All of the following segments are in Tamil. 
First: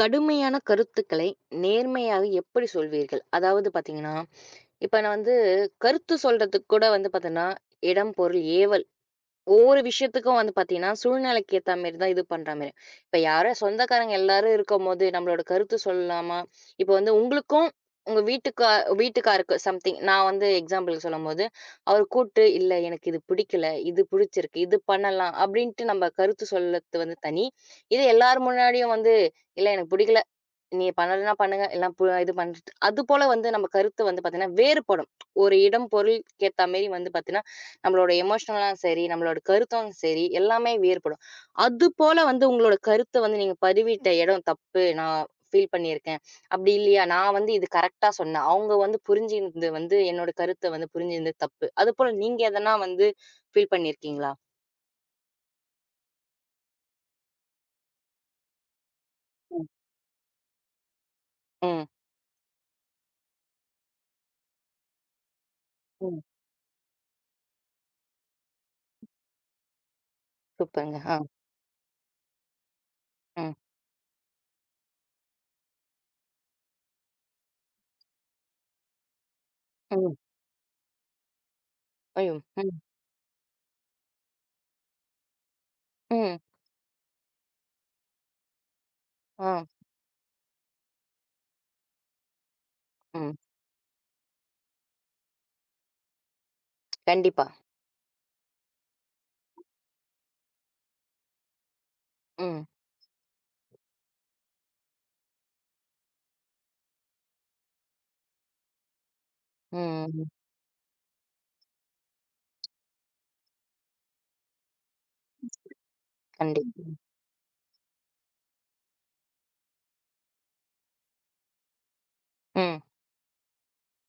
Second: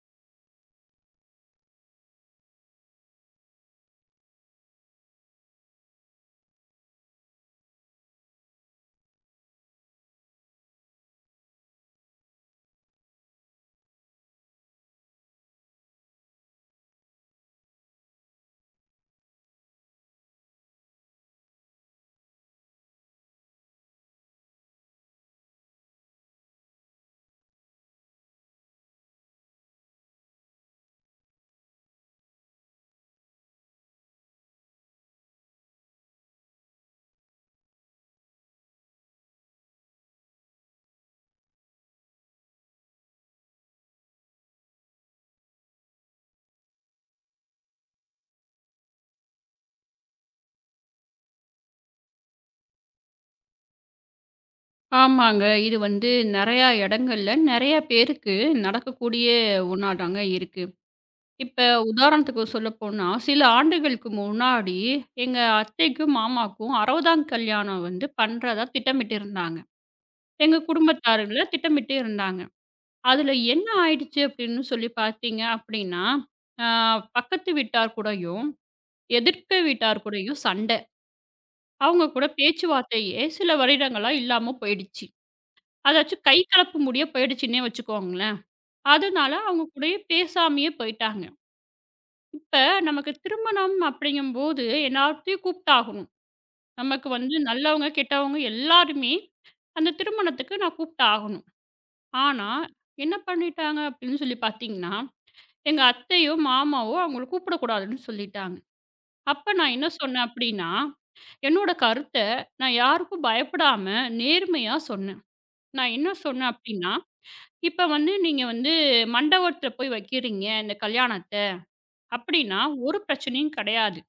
கடுமையான கருத்துக்களை நேர்மையாக எப்படி சொல்வீர்கள்? அதாவது பார்த்தீங்கன்னா, இப்ப நான் வந்து கருத்து சொல்றதுக்கு கூட வந்து பார்த்தீங்கன்னா, இடம், பொருள், ஏவல் ஒவ்வொரு விஷயத்துக்கும் வந்து பார்த்தீங்கன்னா, சூழ்நிலைக்கு ஏத்த மாரி தான் இது பண்ற மாரி. இப்ப யாரோ சொந்தக்காரங்க எல்லாரும் இருக்கும்போது நம்மளோட கருத்து சொல்லலாமா? இப்ப வந்து உங்களுக்கும் உங்க வீட்டுக்காருக்கு சம்திங் நான் வந்து எக்ஸாம்பிளுக்கு சொல்லும்போது, அவர் கூட்டு "இல்ல எனக்கு இது பிடிக்கல, இது பிடிச்சிருக்கு, இது பண்ணலாம்" அப்படின்ட்டு நம்ம கருத்து சொல்லறது வந்து தனி. இது எல்லார் முன்னாடியும் வந்து "இல்ல எனக்கு பிடிக்கல" நீங்க பண்ணலன்னா பண்ணுங்க. எல்லாம் இது பண்ணிட்டு அதுபோல வந்து நம்ம கருத்து வந்து பார்த்தீங்கன்னா, வேறுபடும். ஒரு இடம், பொருளுக்கு ஏத்த மாரி வந்து பார்த்தீங்கன்னா, நம்மளோட எமோஷனலும் சரி, நம்மளோட கருத்தும் சரி, எல்லாமே வேறுபடும். அதுபோல வந்து உங்களோட கருத்த வந்து நீங்க பதிவிட்ட இடம் தப்பு. நான் ஃபீல் பண்ணியிருக்கேன். அப்படி இல்லையா, நான் வந்து இது கரெக்ட்டா சொன்னேன். அவங்க வந்து புரிஞ்சிருந்து வந்து என்னோட கருத்த வந்து புரிஞ்சிருந்தது தப்பு. அதுபோல நீங்க எதனா வந்து ஃபீல் பண்ணியிருக்கீங்களா? ஆமாங்க. இது வந்து நெறையா இடங்கள்ல, நெறையா பேருக்கு நடக்கக்கூடிய ம். ஒண்ணா தாங்க இருக்கு. இப்ப ம். உதாரணத்துக்கு சொல்லப்போனா, சில ஆண்டுகளுக்கு முன்னாடி எங்க அத்தைக்கும், ம். மாமாக்கும் 60ஆம் கல்யாணம் வந்து பண்றதா திட்டமிட்டிருந்தாங்க. எங்க சூப்பருங்க. ஆ. குடும்பத்தாருல திட்டமிட்டு இருந்தாங்க. அதுல ம். என்ன ஆயிடுச்சு அப்படின்னு சொல்லி பார்த்தீங்க அப்படின்னா, ஆ பக்கத்து வீட்டார் கூடயும், எதிர்க்க வீட்டார் ம். கூடயும் சண்ட. அவங்க கூட ஐயோ! ம். பேச்சுவார்த்தையே சில வருடங்களா இல்லாம போயிடுச்சு. அதாச்சும் கை ம். கலப்பு முடிய போயிடுச்சுன்னே வச்சுக்கோங்களேன். அதனால ஆ. அவங்க கூடயே பேசாமயே போயிட்டாங்க. இப்ப நமக்கு ம். திருமணம் அப்படிங்கும்போது எல்லாத்தையும் கூப்பிட்டாகணும். நமக்கு வந்து கண்டிப்பா. நல்லவங்க, கெட்டவங்க எல்லாருமே அந்த திருமணத்துக்கு நான் கூப்பிட்டாகணும். ஆனா, ம். என்ன பண்ணிட்டாங்க அப்படின்னு சொல்லி பார்த்தீங்கன்னா, எங்க அத்தையோ, மாமாவோ அவங்கள கூப்பிடக்கூடாதுன்னு சொல்லிட்டாங்க. அப்ப நான் என்ன சொன்னேன் ம். அப்படின்னா, என்னோட கருத்த நான் யாருக்கும் பயப்படாம நேர்மையா சொன்னேன். நான் என்ன சொன்னேன் கண்டிப்பா. அப்படின்னா இப்ப வந்து நீங்க வந்து மண்டபத்துல போய் வைக்கிறீங்க, இந்த கல்யாணத்த அப்படின்னா, ம். ஒரு பிரச்சனையும் கிடையாது.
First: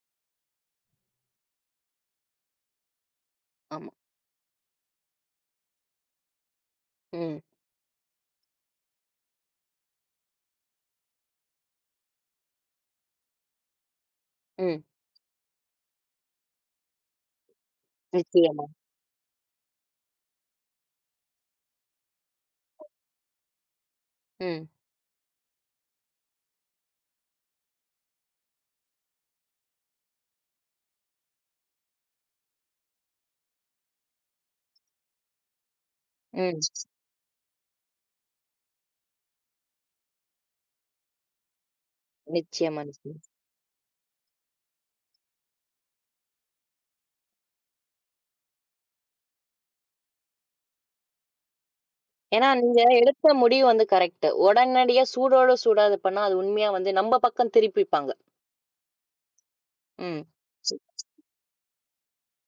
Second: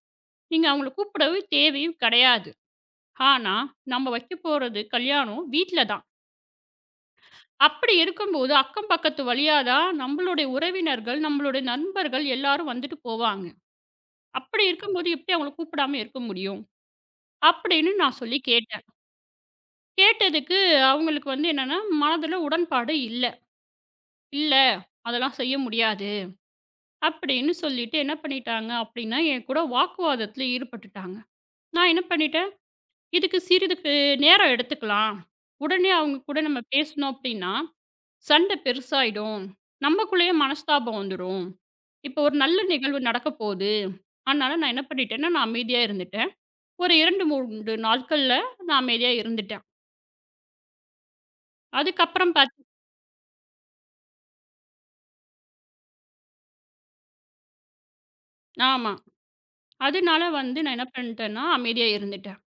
நீங்க அவங்கள கூப்பிடவே தேவையும் கிடையாது. ஆனா, ஆமா. நம்ம வைக்கப் போறது கல்யாணம் வீட்ல தான். ம். அப்படி இருக்கும்போது, அக்கம் பக்கத்து வழியா தான் நம்மளுடைய உறவினர்கள், நம்மளுடைய நண்பர்கள் எல்லாரும் வந்துட்டு போவாங்க. அப்படி ம். இருக்கும்போது எப்படி அவங்கள கூப்பிடாம இருக்க முடியும்? அப்படின்னு நான் சொல்லி நிச்சயமா. கேட்டேன். கேட்டதுக்கு அவங்களுக்கு வந்து என்னன்னா, மனதுல உடன்பாடு இல்ல. "இல்ல, ம். அதெல்லாம் செய்ய முடியாது. அப்படின்னு சொல்லிட்டு என்ன பண்ணிட்டாங்க அப்படின்னா, என் கூட வாக்குவாதத்தில ஈடுபட்டுட்டாங்க. நான் என்ன பண்ணிட்டேன், இதுக்கு சிறிதுக்கு நேரம் எடுத்துக்கலாம். உடனே அவங்க கூட ம். நம்ம பேசினோம் அப்படின்னா, சண்டை பெருசாயிடும். நமக்குள்ளேயே மனஸ்தாபம் வந்துரும். இப்போ ஒரு நல்ல நிச்சயமா, நிகழ்வு நிச்சயமா. நடக்க போது. அதனால நான் என்ன பண்ணிட்டேன்னா, நான் அமைதியா இருந்துட்டேன். ஒரு 2, 3 நாட்கள்ல நான் அமைதியா இருந்துட்டேன். அதுக்கப்புறம் ஏன்னா நீங்க எடுத்த முடிவு வந்து கரெக்ட்டு. உடனடியா சூடோட சூடா இது பண்ணா, அது உண்மையா வந்து நம்ம பக்கம் திருப்பிப்பாங்க. ஆமா. ம். அதனால வந்து சி நான் என்ன பண்ணிட்டேன்னா, அமைதியா இருந்துட்டேன்.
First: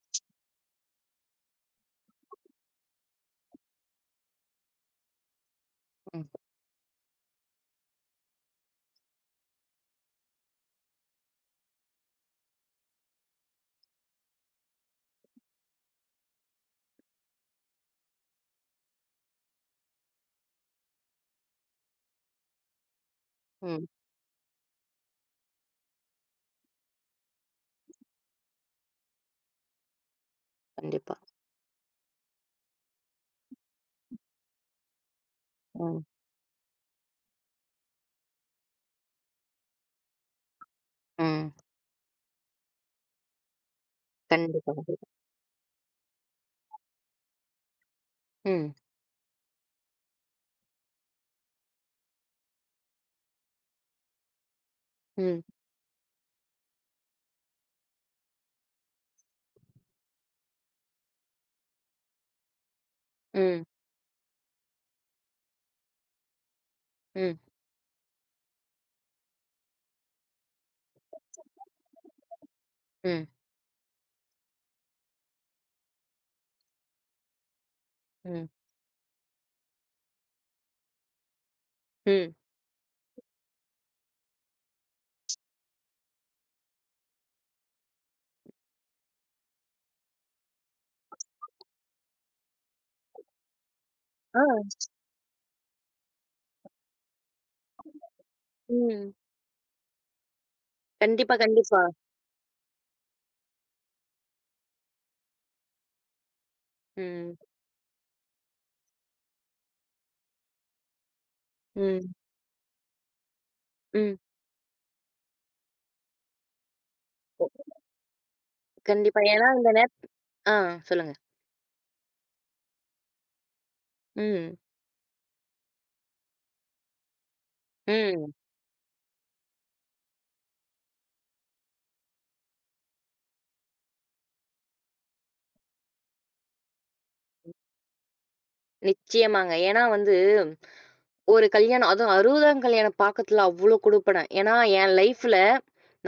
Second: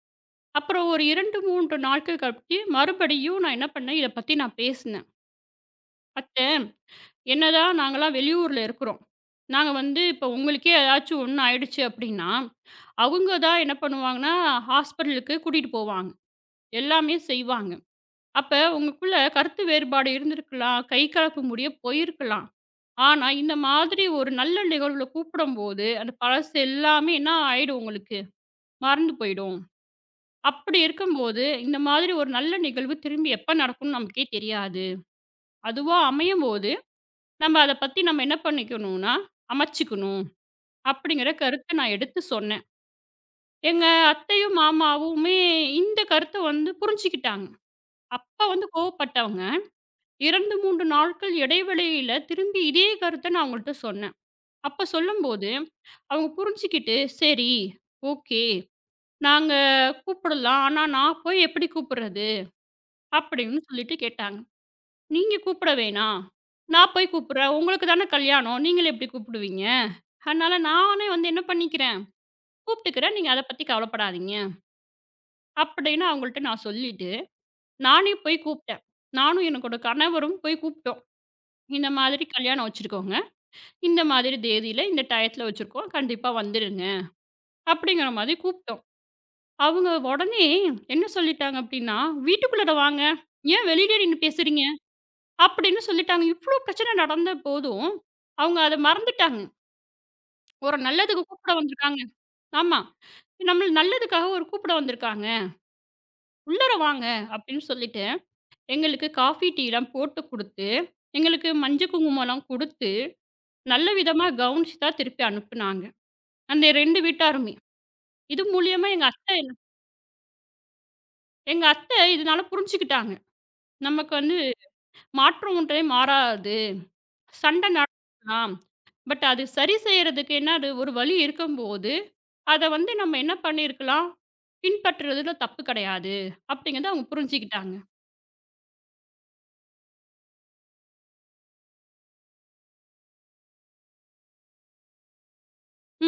அப்புறம் ஒரு 2, 3 நாட்கள் கழிச்சு மறுபடியும் நான் என்ன பண்ணேன், இத பத்தி நான் பேசினேன். ம். "அத்த, என்னதான் நாங்கலாம் வெளியூர்ல இருக்கிறோம். நாங்க வந்து இப்ப உங்களுக்கே ஏதாச்சும் ஒண்ணு ஆயிடுச்சு அப்படின்னா, அவங்க தான் என்ன பண்ணுவாங்கன்னா, ஹாஸ்பிட்டலுக்கு கூட்டிட்டு போவாங்க. எல்லாமே செய்வாங்க. அப்ப உங்களுக்குள்ள கருத்து வேறுபாடு இருந்திருக்கலாம். கை கலப்பு முடிய போயிருக்கலாம். ஆனா, இந்த ம். மாதிரி ஒரு நல்ல நிகழ்வுல கூப்பிடும்போது, அந்த பழசு எல்லாமே என்ன ஆயிடும் உங்களுக்கு? மறந்து போயிடும்." அப்படி கண்டிப்பா. இருக்கும்போது, இந்த மாதிரி ஒரு நல்ல நிகழ்வு திரும்பி எப்ப நடக்கும்னு நமக்கே தெரியாது. அதுவா ம். அமையும்போது, நம்ம அத பத்தி நம்ம என்ன பண்ணிக்கணும்னா, அமைச்சுக்கணும் அப்படிங்கிற ம். கருத்த நான் எடுத்து சொன்னேன். எங்க அத்தையும், கண்டிப்பா. மாமாவுமே இந்த கருத்த வந்து புரிஞ்சுக்கிட்டாங்க. அப்ப வந்து ம். கோவப்பட்டவங்க, 2, 3 நாட்கள் இடைவெளியில திரும்பி இதே கருத்த நான் அவங்கள்ட்ட சொன்னேன். அப்ப ம். சொல்லும்போது, அவங்க புரிஞ்சுக்கிட்டு, "சரி, ஓகே. நாங்க கூப்பிடலாம். ஆனா நான் போய் எப்படி கூப்பிடுறது?" அப்படின்னு ம். சொல்லிட்டு கேட்டாங்க. நீங்க கூப்பிட வேணாம். நான் போய் ம். கூப்பிடுறேன். உங்களுக்கு தானே கல்யாணம். நீங்கள எப்படி கூப்பிடுவீங்க? அதனால நானே வந்து என்ன பண்ணிக்கிறேன், கூப்பிட்டுக்கிறேன். ம். நீங்க அத பத்தி கவலைப்படாதீங்க." அப்படின்னு அவங்கள்ட்ட நான் சொல்லிட்டு, நானே போய் ம். கூப்பிட்டேன். நானும் என்னோட கணவரும் போய் கூப்பிட்டோம். "இந்த மாதிரி ம். கல்யாணம் வச்சிருக்கோங்க. இந்த மாதிரி தேதியில, இந்த டயத்துல வச்சிருக்கோம். கண்டிப்பா வந்துருங்க." அப்படிங்கிற மாதிரி கூப்பிட்டோம். அவங்க உடனே என்ன சொல்லிட்டாங்க அப்படின்னா, "வீட்டுக்குள்ளார வாங்க. ஏன் வெளியில நின்னு ஆ. பேசுறீங்க?" அப்படின்னு சொல்லிட்டாங்க. இவ்ளோ பிரச்சனை நடந்த போதும், அவங்க அத ம். மறந்துட்டாங்க. ஒரு நல்லதுக்கு கண்டிப்பா, கூப்பிட கண்டிப்பா. வந்திருக்காங்க. ஆமா. நம்மள நல்லதுக்காக ஒரு கூப்பிட வந்திருக்காங்க. உள்ளார வாங்க ம். அப்படின்னு சொல்லிட்டு, எங்களுக்கு காஃபி, டீலாம் போட்டு குடுத்து, எங்களுக்கு மஞ்ச ம். குங்குமம்லாம் குடுத்து, நல்ல ம். விதமா கவனிச்சு தான் திருப்பி அனுப்புனாங்க. அந்த 2 வீட்டாருமே. இது மூலியமா எங்க கண்டிப்பா. அத்தை ஏன்னா இந்த நேர ஆ சொல்லுங்க. எங்க அத்தை இதனால புரிஞ்சுக்கிட்டாங்க. நமக்கு வந்து ம். மாற்றம் ஒன்றே மாறாது. சண்டை ம். நடக்கலாம். பட் அது சரி செய்றதுக்கு என்னது ஒரு வழி இருக்கும்போது அத வந்து நம்ம என்ன பண்ணியிருக்கலாம், பின்பற்றுறதுல தப்பு கிடையாது, அப்படிங்கிறத அவங்க புரிஞ்சுக்கிட்டாங்க. நிச்சயமாங்க. ஏன்னா வந்து, ஒரு கல்யாணம் அதுவும் 60ஆம் கல்யாண பாக்கத்துல அவ்ளோ குடுப்பன. ஏன்னா, என் லைஃப்ல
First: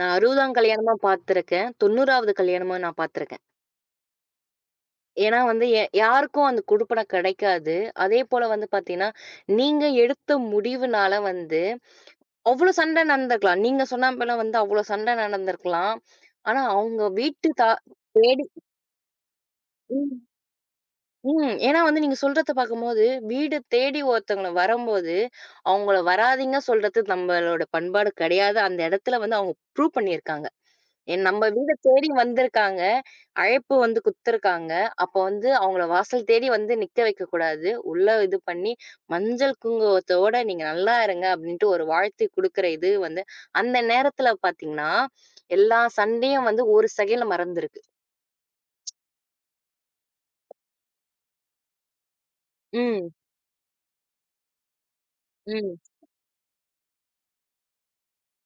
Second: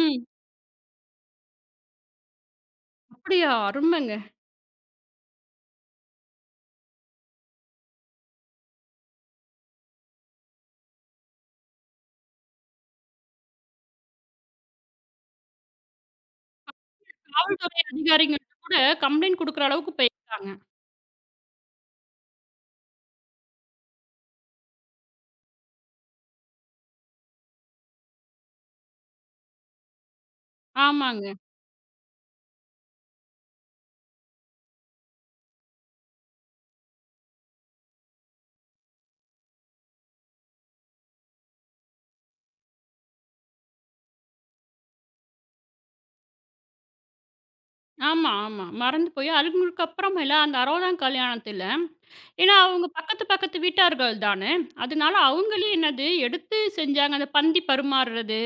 நான் 60ஆம் கல்யாணமா பார்த்துருக்கேன். 90வது கல்யாணமா நான் பார்த்துருக்கேன். அப்படியா? அருமைங்க. ஏன்னா வந்து, யாருக்கும் அந்த குடுப்பன கெடைக்காது. அதேபோல வந்து பாத்தீங்கன்னா, நீங்க எடுத்த முடிவுனால வந்து அவ்ளோ சண்டை நடந்திருக்கலாம். நீங்க சொன்னா போல வந்து அவ்ளோ சண்டை நடந்திருக்கலாம். ஆனா, அவங்க வீட்டு தா காவல்துறை தேடி அதிகாரிங்கள்ட்ட கூட கம்ப்ளைண்ட் குடுக்குற அளவுக்கு ம். போயிருக்காங்க. ம். ஏன்னா வந்து நீங்க சொல்றத பார்க்கும்போது, வீடு தேடி ஒருத்தவங்கள வரம்போது, அவங்கள வராதீங்க சொல்றது நம்மளோட பண்பாடு கிடையாது. அந்த இடத்துல வந்து அவங்க ப்ரூவ் பண்ணியிருக்காங்க. என் ஆமாங்க. நம்ம வீட தேடி வந்திருக்காங்க. அழைப்பு வந்து குடுத்துருக்காங்க. அப்போ வந்து அவங்கள வாசல் தேடி வந்து நிக்க வைக்கக்கூடாது. உள்ள இது பண்ணி மஞ்சள் குங்குமத்தோட நீங்க நல்லா இருங்க அப்படின்ட்டு ஒரு வாழ்த்து குடுக்குற இது வந்து, அந்த நேரத்துல பார்த்தீங்கன்னா, எல்லா சண்டையும் வந்து ஒரு செகண்ட்ல மறந்திருக்கு. ஆமா, ஆமா. மறந்து போய் அதுங்களுக்கு அப்புறமேல அந்த 60ஆம் கல்யாணத்தில ஏன்னா அவங்க ம், பக்கத்து பக்கத்து வீட்டார்கள் தானே. அதனால அவங்களே ம், என்னது எடுத்து செஞ்சாங்க. அந்த பந்தி பரிமாறுறது,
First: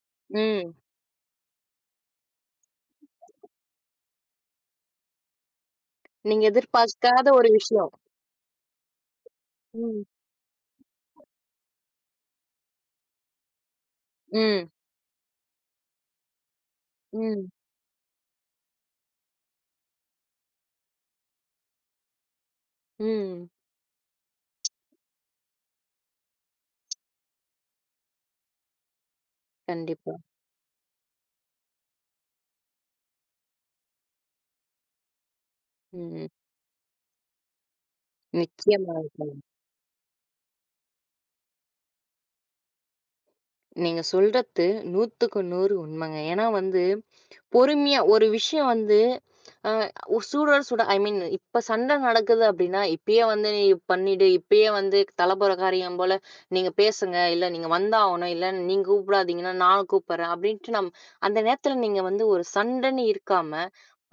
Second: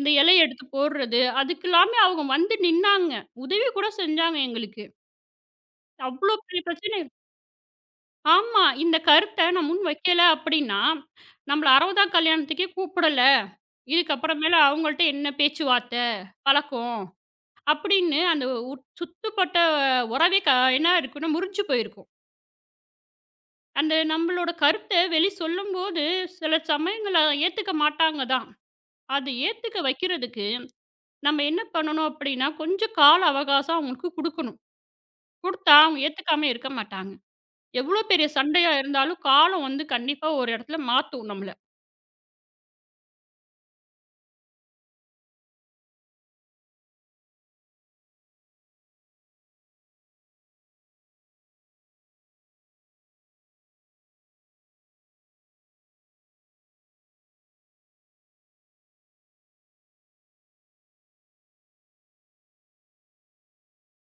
இந்த இலைய எடுத்து ம். போடுறது, அதுக்கெல்லாமே அவங்க வந்து நின்னாங்க. உதவி கூட செஞ்சாங்க எங்களுக்கு. அவ்வளோ நீங்க பெரிய பிரச்சனை எதிர்பார்க்காத ஒரு விஷயம். ஆமா. இந்த கருத்த நான் முன் ம். வைக்கல அப்படின்னா, நம்மள 60ஆம் கல்யாணத்துக்கே கூப்பிடல. இதுக்கப்புறமேல ம். அவங்கள்ட்ட என்ன பேச்சுவார்த்த, பழக்கம் ம். அப்படின்னு அந்த உ சுத்துப்பட்ட உறவே க என்ன இருக்குன்னா முறிஞ்சு போயிருக்கும். ம். அந்த நம்மளோட கருத்த வெளி சொல்லும்போது, சில சமயங்கள்ல அத ஏத்துக்க மாட்டாங்க தான். அது ஏத்துக்க கண்டிப்பா. வைக்கிறதுக்கு நம்ம என்ன பண்ணணும் அப்படின்னா, கொஞ்சம் கால அவகாசம் அவங்களுக்கு குடுக்கணும். குடுத்தா அவங்க ம். ஏத்துக்காம இருக்க மாட்டாங்க. எவ்வளோ பெரிய சண்டையா நிச்சயமா இருந்தாலும், இருக்கும். காலம் வந்து கண்டிப்பா ஒரு இடத்துல மாத்தும் நம்மள. நீங்க சொல்றது 100க்கு 100 உண்மைங்க. ஏன்னா வந்து பொறுமையா ஒரு விஷயம் வந்து அ சுட சுட ஐ மீன் இப்ப சண்டை நடக்குது அப்டின்னா, இப்பயே வந்து நீ பண்ணிடு. இப்பயே வந்து தலபுற காரியம் போல நீங்க பேசுங்க. இல்ல நீங்க வந்தாகணும். இல்ல நீங்க கூப்பிடாதீங்கன்னா, நான் கூப்பிடுறேன். அப்டின்ட்டு நம் அந்த நேரத்துல நீங்க வந்து ஒரு சண்டைன்னு இருக்காம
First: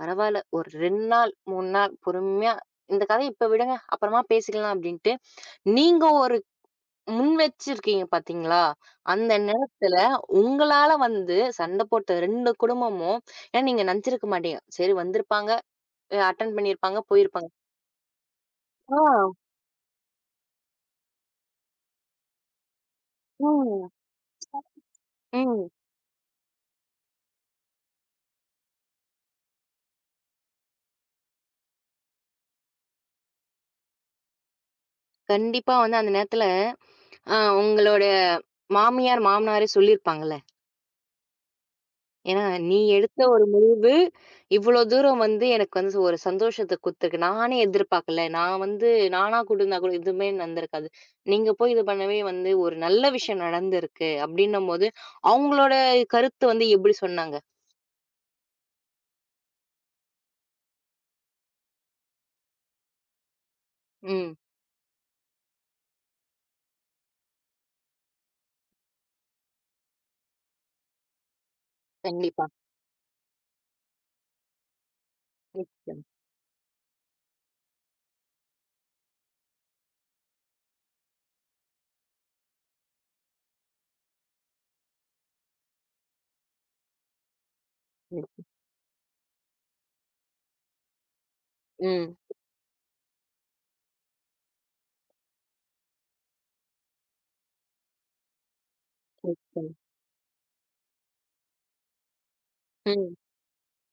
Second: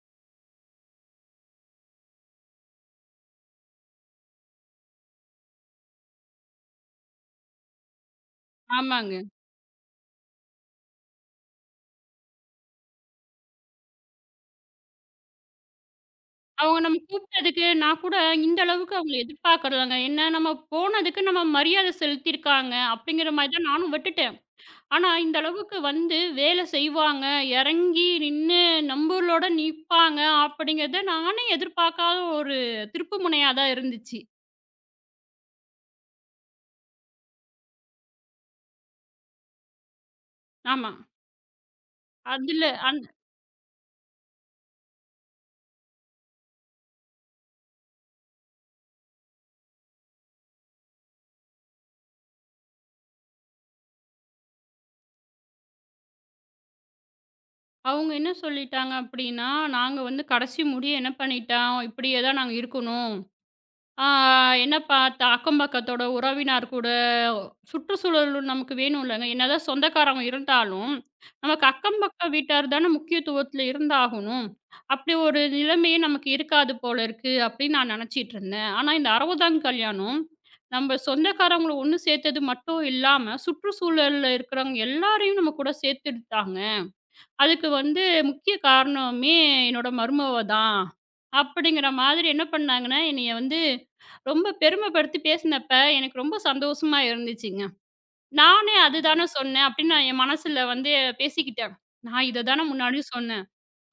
பரவால்ல. ஒரு 2 நாள், 3 நாள் பொறுமையா இந்த கதைய இப்ப விடுங்க. அப்புறமா பேசிக்கலாம் அப்டின்ட்டு, நீங்க ஒரு முன் வச்சிருக்கீங்க பார்த்தீங்களா? ஆமாங்க. அந்த நேரத்துல உங்களால வந்து சண்ட போட்ட 2 குடும்பமும் ஏன்னா நீங்க நெனச்சிருக்க மாட்டீங்க. சரி வந்திருப்பாங்க, அட்டெண்ட் அவங்க நம்ம பண்ணியிருப்பாங்க, போயிருப்பாங்க. கூப்பிட்டதுக்கு நான் கூட இந்த அளவுக்கு ஆ, அவங்கள எதிர்பார்க்கலங்க. என்ன நம்ம போனதுக்கு நம்ம மரியாதை செலுத்தியிருக்காங்க, அப்படிங்கிற மாரி தான் ம், நானும் விட்டுட்டேன். ஆனா, இந்த ம். அளவுக்கு வந்து வேலை செய்வாங்க, இறங்கி நின்னு நம்மளோட நிப்பாங்க அப்படிங்கிறத நானே எதிர்பார்க்காத ஒரு திருப்புமுனையா தான் இருந்துச்சு. கண்டிப்பா வந்து அந்த நேரத்துல உங்களோட மாமியார், மாமனாரே சொல்லியிருப்பாங்கல்ல. ஆமா. ஏன்னா, அதில நீ அந் எடுத்த வந்து இவ்வளோ தூரம் வந்து எனக்கு வந்து ஒரு சந்தோஷத்த குடுத்துருக்கு. நானே எதிர்பார்க்கல. நான் வந்து நானா குடுந்தா கூட எதுவுமே நடந்திருக்காது. நீங்க போய் இது பண்ணவே வந்து ஒரு நல்ல விஷயம் நடந்திருக்கு அப்டின்னும்போது, அவங்களோட கருத்து வந்து எப்டி சொன்னாங்க? அவங்க என்ன சொல்லிட்டாங்க அப்படின்னா, நாங்க வந்து கடைசி முடிய என்ன பண்ணிட்டோம், இப்படியே தான் நாங்க இருக்கணும். ஆ ம். என்னப்பா அக்கம் பக்கத்தோட உறவினார் கூட சுற்றுச்சூழல் நமக்கு வேணும் இல்லைங்க. என்னதான் சொந்தக்காரவங்க இருந்தாலும், நமக்கு அக்கம் பக்க கண்டிப்பா. வீட்டார் தானே முக்கியத்துவத்துல இருந்தாகணும். அப்படி ஒரு நிலைமையே நிச்சயம். நமக்கு இருக்காது போல இருக்கு அப்படின்னு நான் நினைச்சிட்டு இருந்தேன். ஆனா இந்த 60ஆம் கல்யாணம் நம்ம சொந்தக்காரவங்கள ஒண்ணு சேர்த்தது மட்டும் இல்லாம, சுற்றுச்சூழல்ல இருக்கிறவங்க எல்லாரையும் நம்ம கூட சேர்த்துட்டாங்க. அதுக்கு வந்து ம். முக்கிய காரணமே என்னோட மருமவ தான். அப்படிங்கிற ம். மாதிரி என்ன பண்ணாங்கன்னா, என்னைய வந்து ரொம்ப பெருமைப்படுத்தி பேசினப்ப, எனக்கு ரொம்ப சந்தோஷமா இருந்துச்சுங்க. நானே அதுதானே சொன்னேன் நிச்சயம். அப்படின்னு நான் என் மனசுல வந்து பேசிக்கிட்டேன். நான் இத தானே முன்னாடியும் ம். சொன்னேன்.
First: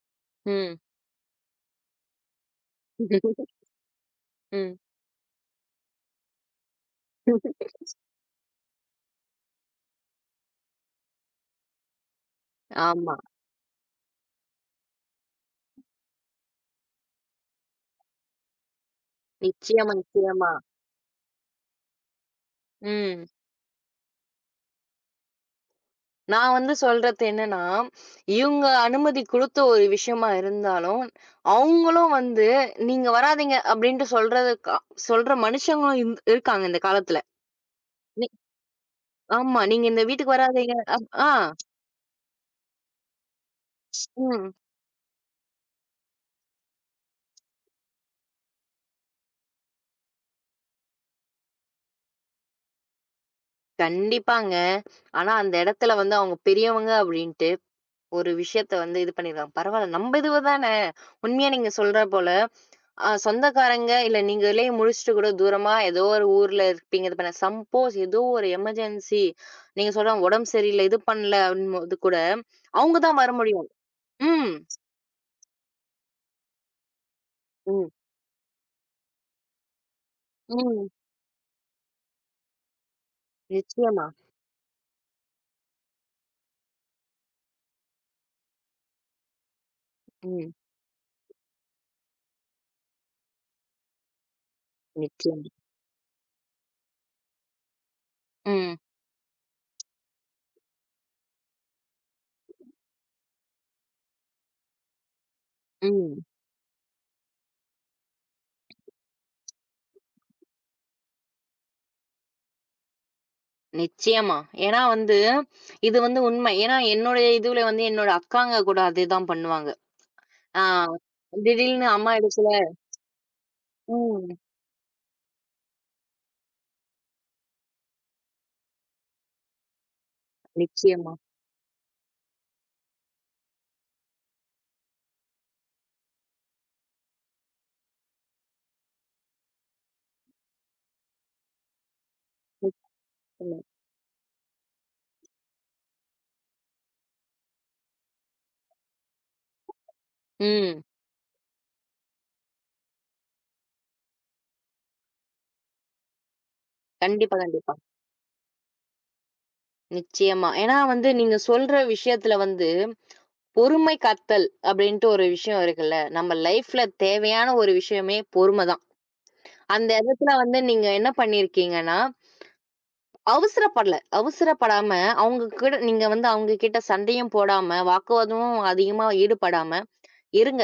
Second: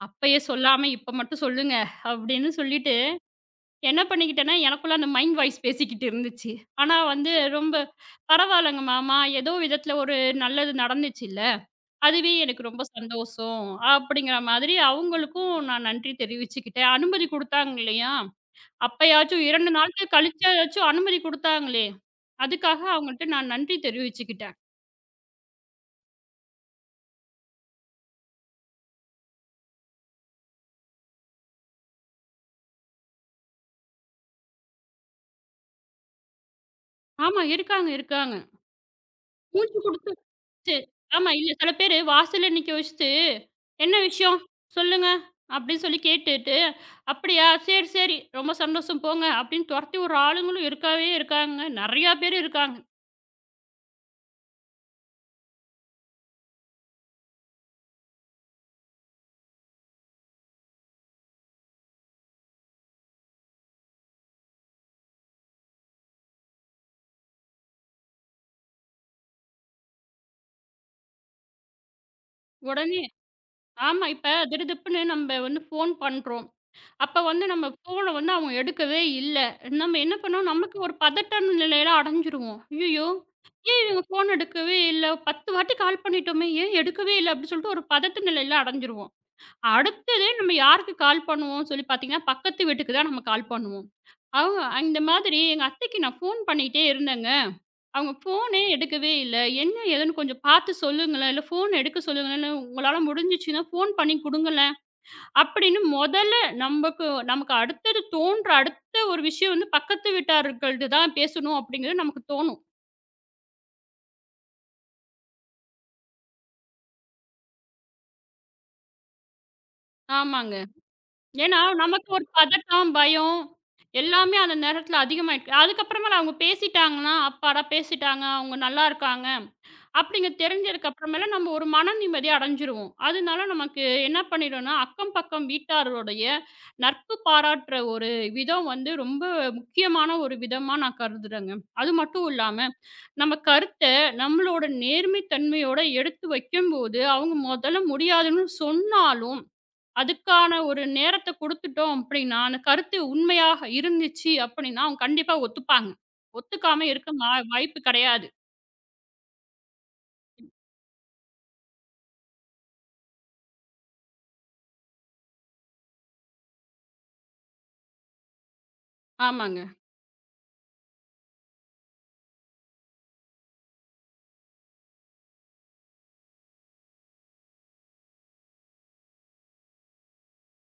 அப்பயே ம். சொல்லாம இப்ப மட்டும் சொல்லுங்க அப்படின்னு சொல்லிட்டு, என்ன பண்ணிக்கிட்டேன்னா, ம். எனக்குள்ள அந்த மைண்ட் வாய்ஸ் பேசிக்கிட்டு இருந்துச்சு. ஆனா வந்து ரொம்ப பரவாயில்லங்க மாமா, ஏதோ விதத்துல ஒரு நல்லது நடந்துச்சுல்ல. அதுவே எனக்கு ரொம்ப ஆமா. சந்தோஷம் அப்படிங்கிற மாதிரி அவங்களுக்கும் நான் நன்றி தெரிவிச்சுக்கிட்டேன். அனுமதி குடுத்தாங்க இல்லையா? அப்பயாச்சும் 2 நிச்சயமா, நாட்கள் நிச்சயமா. கழிச்சாச்சும் அனுமதி குடுத்தாங்களே! அதுக்காக ம். அவங்கள்ட்ட நான் நன்றி தெரிவிச்சுக்கிட்டேன். நான் வந்து சொல்றது என்னன்னா, இவங்க அனுமதி குடுத்த ஒரு விஷயமா இருந்தாலும், அவங்களும் வந்து "நீங்க வராதீங்க" அப்படின்ட்டு சொல்றதுக்கா சொல்ற மனுஷங்களும் இருக்காங்க இந்த காலத்துல. ஆமா இருக்காங்க, நி இருக்காங்க. ஆமா. மூச்சு "நீங்க இந்த வீட்டுக்கு வராதீங்க" குடுத்துச்சு. ஆ. ஆமா இல்ல சில பேரு வாசல்ல நிக்க வச்சுட்டு, "என்ன விஷயம்? ம். சொல்லுங்க." அப்படின்னு சொல்லி கேட்டுட்டு, "அப்படியா? சரி, சரி. ரொம்ப சந்தோஷம் போங்க." அப்படின்னு தொரத்தி விடுற ஆளுங்களும் இருக்கவே இருக்காங்க. நெறையா பேர் இருக்காங்க. கண்டிப்பாங்க. ஆனா அந்த இடத்துல வந்து அவங்க பெரியவங்க அப்படின்ட்டு ஒரு விஷயத்த வந்து இது பண்ணிருக்காங்க. பரவால்ல நம்ம இதுவ தானே! உண்மையா நீங்க சொல்ற போல. சொந்தக்காரங்க, இல்ல நீங்களே முடிச்சுட்டு கூட தூரமா ஏதோ ஒரு ஊர்ல இருப்பீங்க. இது பண்ண சப்போஸ் ஏதோ ஒரு எமர்ஜென்சி நீங்க சொல்ற உடம்பு சரியில்ல, இது பண்ணல அப்படின்போது கூட, அவங்க உடனே தான் வர முடியும். ஆமா இப்ப ம். திடுதிப்புன்னு நம்ம வந்து ஃபோன் பண்றோம். அப்ப வந்து நம்ம ம். ஃபோன வந்து அவங்க எடுக்கவே இல்ல. நம்ம என்ன பண்ணோம், நமக்கு ம். ஒரு பதட்ட நிலையில அடைஞ்சிருவோம். ஐய்யயோ! ஏன் இவங்க நிச்சயமா. ஃபோன் எடுக்கவே இல்ல? 10 வாட்டி கால் பண்ணிட்டோமே, ஏன் எடுக்கவே இல்ல? அப்டி சொல்லிட்டு ஒரு பதட்ட நிலையில அடைஞ்சிருவோம். அடுத்ததே ம். நம்ம யாருக்கு கால் பண்ணுவோம்னு சொல்லி பார்த்தீங்கன்னா, பக்கத்து வீட்டுக்கு தான் நம்ம கால் பண்ணுவோம். அவங்க இந்த மாதிரி நிச்சயமா. எங்க அத்தைக்கு நான் ஃபோன் பண்ணிட்டே இருந்தேங்க. அவங்க ஃபோனே ம். எடுக்கவே இல்ல. என்ன ஏதுன்னு கொஞ்சம் பார்த்து சொல்லுங்களேன், இல்ல ஃபோன் எடுக்க சொல்லுங்களேன், இல்ல உங்களால முடிஞ்சுச்சுன்னா ஃபோன் பண்ணி குடுங்களேன். அப்படின்னு ம். முதல்ல நமக்கு நமக்கு அடுத்தது தோன்ற அடுத்த ஒரு விஷயம் வந்து பக்கத்து வீட்டார்கள்து தான் பேசணும் அப்படிங்கிறது நமக்கு தோணும். நிச்சயமா. ஏன்னா வந்து, இது வந்து உண்மை. ஏன்னா என்னுடைய இதுல வந்து என்னோட அக்காங்க கூட அதே தான் பண்ணுவாங்க. ஆமாங்க. ஆ ஏன்னா, திடீர்னு நமக்கு அம்மா ஒரு இடத்துல பதட்டம், பயம் எல்லாமே ம். அந்த நேரத்துல அதிகமாயிருக்கு. அதுக்கப்புறமேல அவங்க பேசிட்டாங்கன்னா, அப்பாடா பேசிட்டாங்க, அவங்க நல்லா இருக்காங்க அப்படிங்கிறது தெரிஞ்சதுக்கு நிச்சயமா, அப்புறமேல நம்ம ஒரு மன நிம்மதி அடைஞ்சுருவோம். அதனால நமக்கு என்ன பண்ணிடும்னா, அக்கம் பக்கம் வீட்டாருடைய நட்பு பாராட்டுற ஒரு விதம் வந்து ரொம்ப முக்கியமான ஒரு விதமா நான் கருதுறேங்க. அது மட்டும் இல்லாம நம்ம நிச்சயமா. கருத்த நம்மளோட நேர்மை தன்மையோட எடுத்து வைக்கும்போது, அவங்க மொதல்ல முடியாதுன்னு சொன்னாலும், அதுக்கான ம். ஒரு நேரத்த குடுத்துட்டோம் அப்படின்னா, அந்த கருத்து உண்மையாக இருந்துச்சு அப்படின்னா, அவங்க கண்டிப்பா ஒத்துப்பாங்க. ஒத்துக்காம இருக்க மா கண்டிப்பா, கண்டிப்பா. வாய்ப்பு கெடையாது. நிச்சயமா. ஏன்னா வந்து நீங்க சொல்ற விஷயத்துல வந்து, பொறுமை காத்தல் அப்படின்ட்டு ஒரு விஷயம் இருக்குல்ல. நம்ம லைஃப்ல தேவையான ஒரு விஷயமே பொறுமை தான். ஆமாங்க. அந்த இடத்துல வந்து நீங்க என்ன பண்ணியிருக்கீங்கன்னா, அவசரப்படல. அவசரப்படாம அவங்க கூட நீங்க வந்து அவங்க கிட்ட சண்டையும் போடாம, வாக்குவாதமும் அதிகமா ஈடுபடாம, "இருங்க.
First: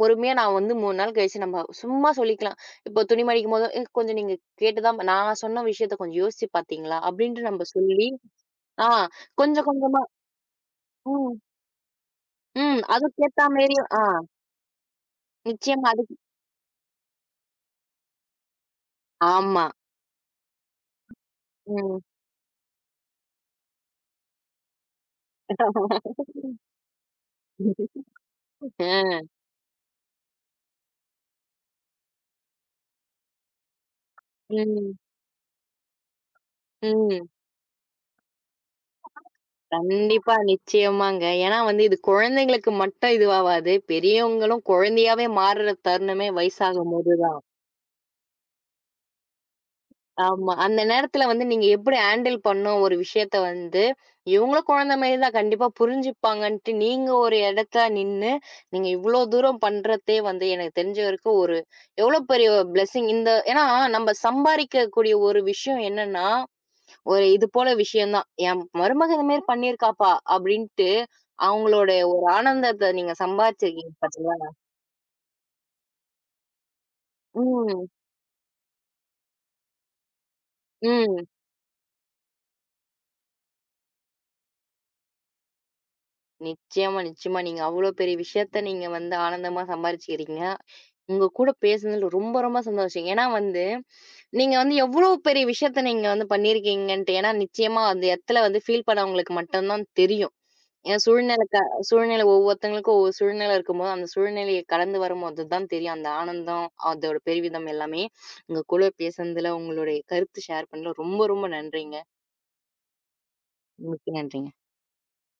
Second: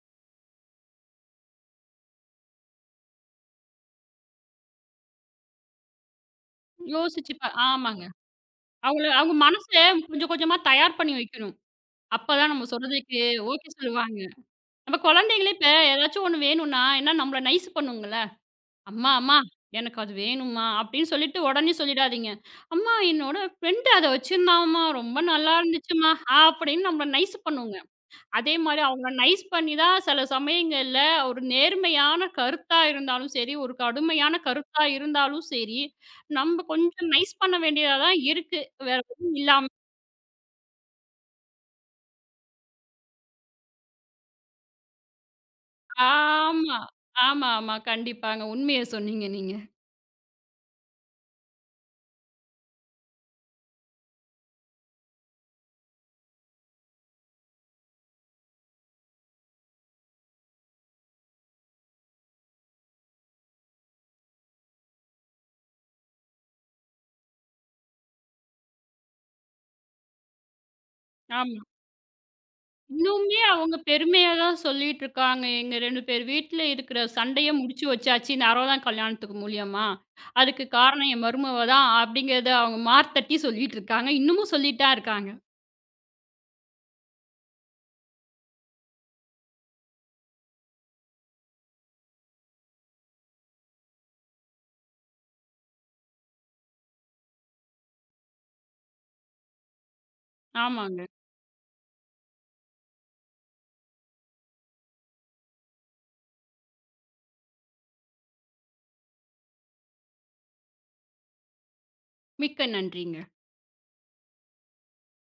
பொறுமையா நான் வந்து 3 நாள் கழிச்சு நம்ம சும்மா சொல்லிக்கலாம். இப்போ துணி மடிக்கும்போது, "ஏ கொஞ்சம் நீங்க கேட்டு தான் நான் சொன்ன விஷயத்த கொஞ்சம் யோசிச்சு பார்த்தீங்களா?" யோசிச்சு பா அப்படின்ட்டு நம்ம ஆமாங்க. சொல்லி ஆ அவங்கள அவங்க மனச கொஞ்சம் கொஞ்சமா கொஞ்சம் கொஞ்சமா தயார் பண்ணி ம். வைக்கணும். அப்பதான் நம்ம ம். சொல்றதுக்கு அதுக்கேத்தா ஓகே மேரி ஆ சொல்லுவாங்க. நம்ம குழந்தைங்களே இப்ப நிச்சயமா அதுக்கு ஏதாச்சும் ஒண்ணு வேணும்னா, என்ன நம்மள நைஸ் பண்ணுங்கள? "அம்மா ஆமா. எனக்கு அது வேணும்மா" அப்படின்னு சொல்லிட்டு உடனே ம். சொல்லிடாதீங்க. "அம்மா என்னோட ஃப்ரெண்ட் அத வச்சிருந்தாம்மா, ரொம்ப நல்லா இருந்துச்சும்மா" அப்படின்னு நம்மள நைஸ் பண்ணுங்க. அதே மாரி அவங்கள ஆ. நைஸ் பண்ணி தான் சில சமயங்கள்ல ஒரு நேர்மையான கருத்தா இருந்தாலும் சரி, ஒரு கடுமையான கருத்தா ம். இருந்தாலும் சரி, நம்ம கொஞ்சம் ம். நைஸ் பண்ண வேண்டியதா தான் இருக்கு. வேற ஒண்ணும் இல்லாம. கண்டிப்பா, நிச்சயமாங்க. ஏன்னா வந்து இது குழந்தைங்களுக்கு மட்டும் இதுவாவாது. பெரியவங்களும் குழந்தையாவே மாறுற தருணமே ஆமா, வயசாகும்போது ஆமா. கண்டிப்பாங்க. உண்மைய சொன்னீங்க நீங்க. ஆமா. அந்த நேரத்துல வந்து நீங்க எப்படி ஹேண்டில் பண்ணணும் ஒரு விஷயத்த வந்து, இவங்களும் குழந்தை மாரி தான் கண்டிப்பா புரிஞ்சுப்பாங்கன்ட்டு, நீங்க ஒரு இடத்துல நின்னு, நீங்க இவ்ளோ தூரம் பண்றதே வந்து எனக்கு தெரிஞ்ச வரைக்கும் ஒரு எவ்ளோ பெரிய பிளெஸ்ஸிங். இந்த ஏன்னா நம்ம சம்பாரிக்கக்கூடிய ஒரு விஷயம் என்னன்னா, ஒரு இது போல விஷயம் தான். என் மருமக இந்த மாரி பண்ணியிருக்காப்பா அப்படின்ட்டு, ஆமா. அவங்களோட ஒரு ஆனந்தத்த நீங்க இன்னுமே அவங்க சம்பாரிச்சிருக்கீங்க பெருமையா பாத்தீங்களா? தான் சொல்லிட்டு இருக்காங்க. எங்க 2 பேர் வீட்ல இருக்கிற சண்டைய முடிச்சு ம், வச்சாச்சு. இந்த 60ஆம் கல்யாணத்துக்கு மூலியமா. அதுக்கு காரணம் என் ம். மருமவ தான் அப்படிங்கிறத அவங்க மார்த்தட்டி சொல்லிட்டு இருக்காங்க. இன்னமும் சொல்லிட்டு தான் இருக்காங்க. நிச்சயமா, நிச்சயமா. நீங்க அவ்ளோ பெரிய விஷயத்த நீங்க வந்து ஆனந்தமா சம்பாரிச்சுக்கிறீங்க. உங்க கூட பேசுனதுல ரொம்ப ரொம்ப சந்தோஷம். ஏன்னா வந்து, நீங்க வந்து எவ்ளோ பெரிய விஷயத்த நீங்க வந்து பண்ணியிருக்கீங்கன்ட்டு. ஏன்னா நிச்சயமா அந்த இடத்துல வந்து ஃபீல் பண்ணவங்களுக்கு மட்டும் தான் தெரியும். ஏன்னா ஆமாங்க. சூழ்நிலைக்க சூழ்நிலை ஒவ்வொருத்தங்களுக்கும் ஒவ்வொரு சூழ்நிலை இருக்கும்போது, அந்த சூழ்நிலைய கடந்து வரும்போது தான் தெரியும் அந்த ஆனந்தம், அதோட பெருமிதம் எல்லாமே. உங்க கூட பேசுனதுல, உங்களுடைய கருத்து ஷேர் பண்ணதுல ரொம்ப ரொம்ப நன்றிங்க. மிக்க நன்றிங்க. மிக்க நன்றிங்க.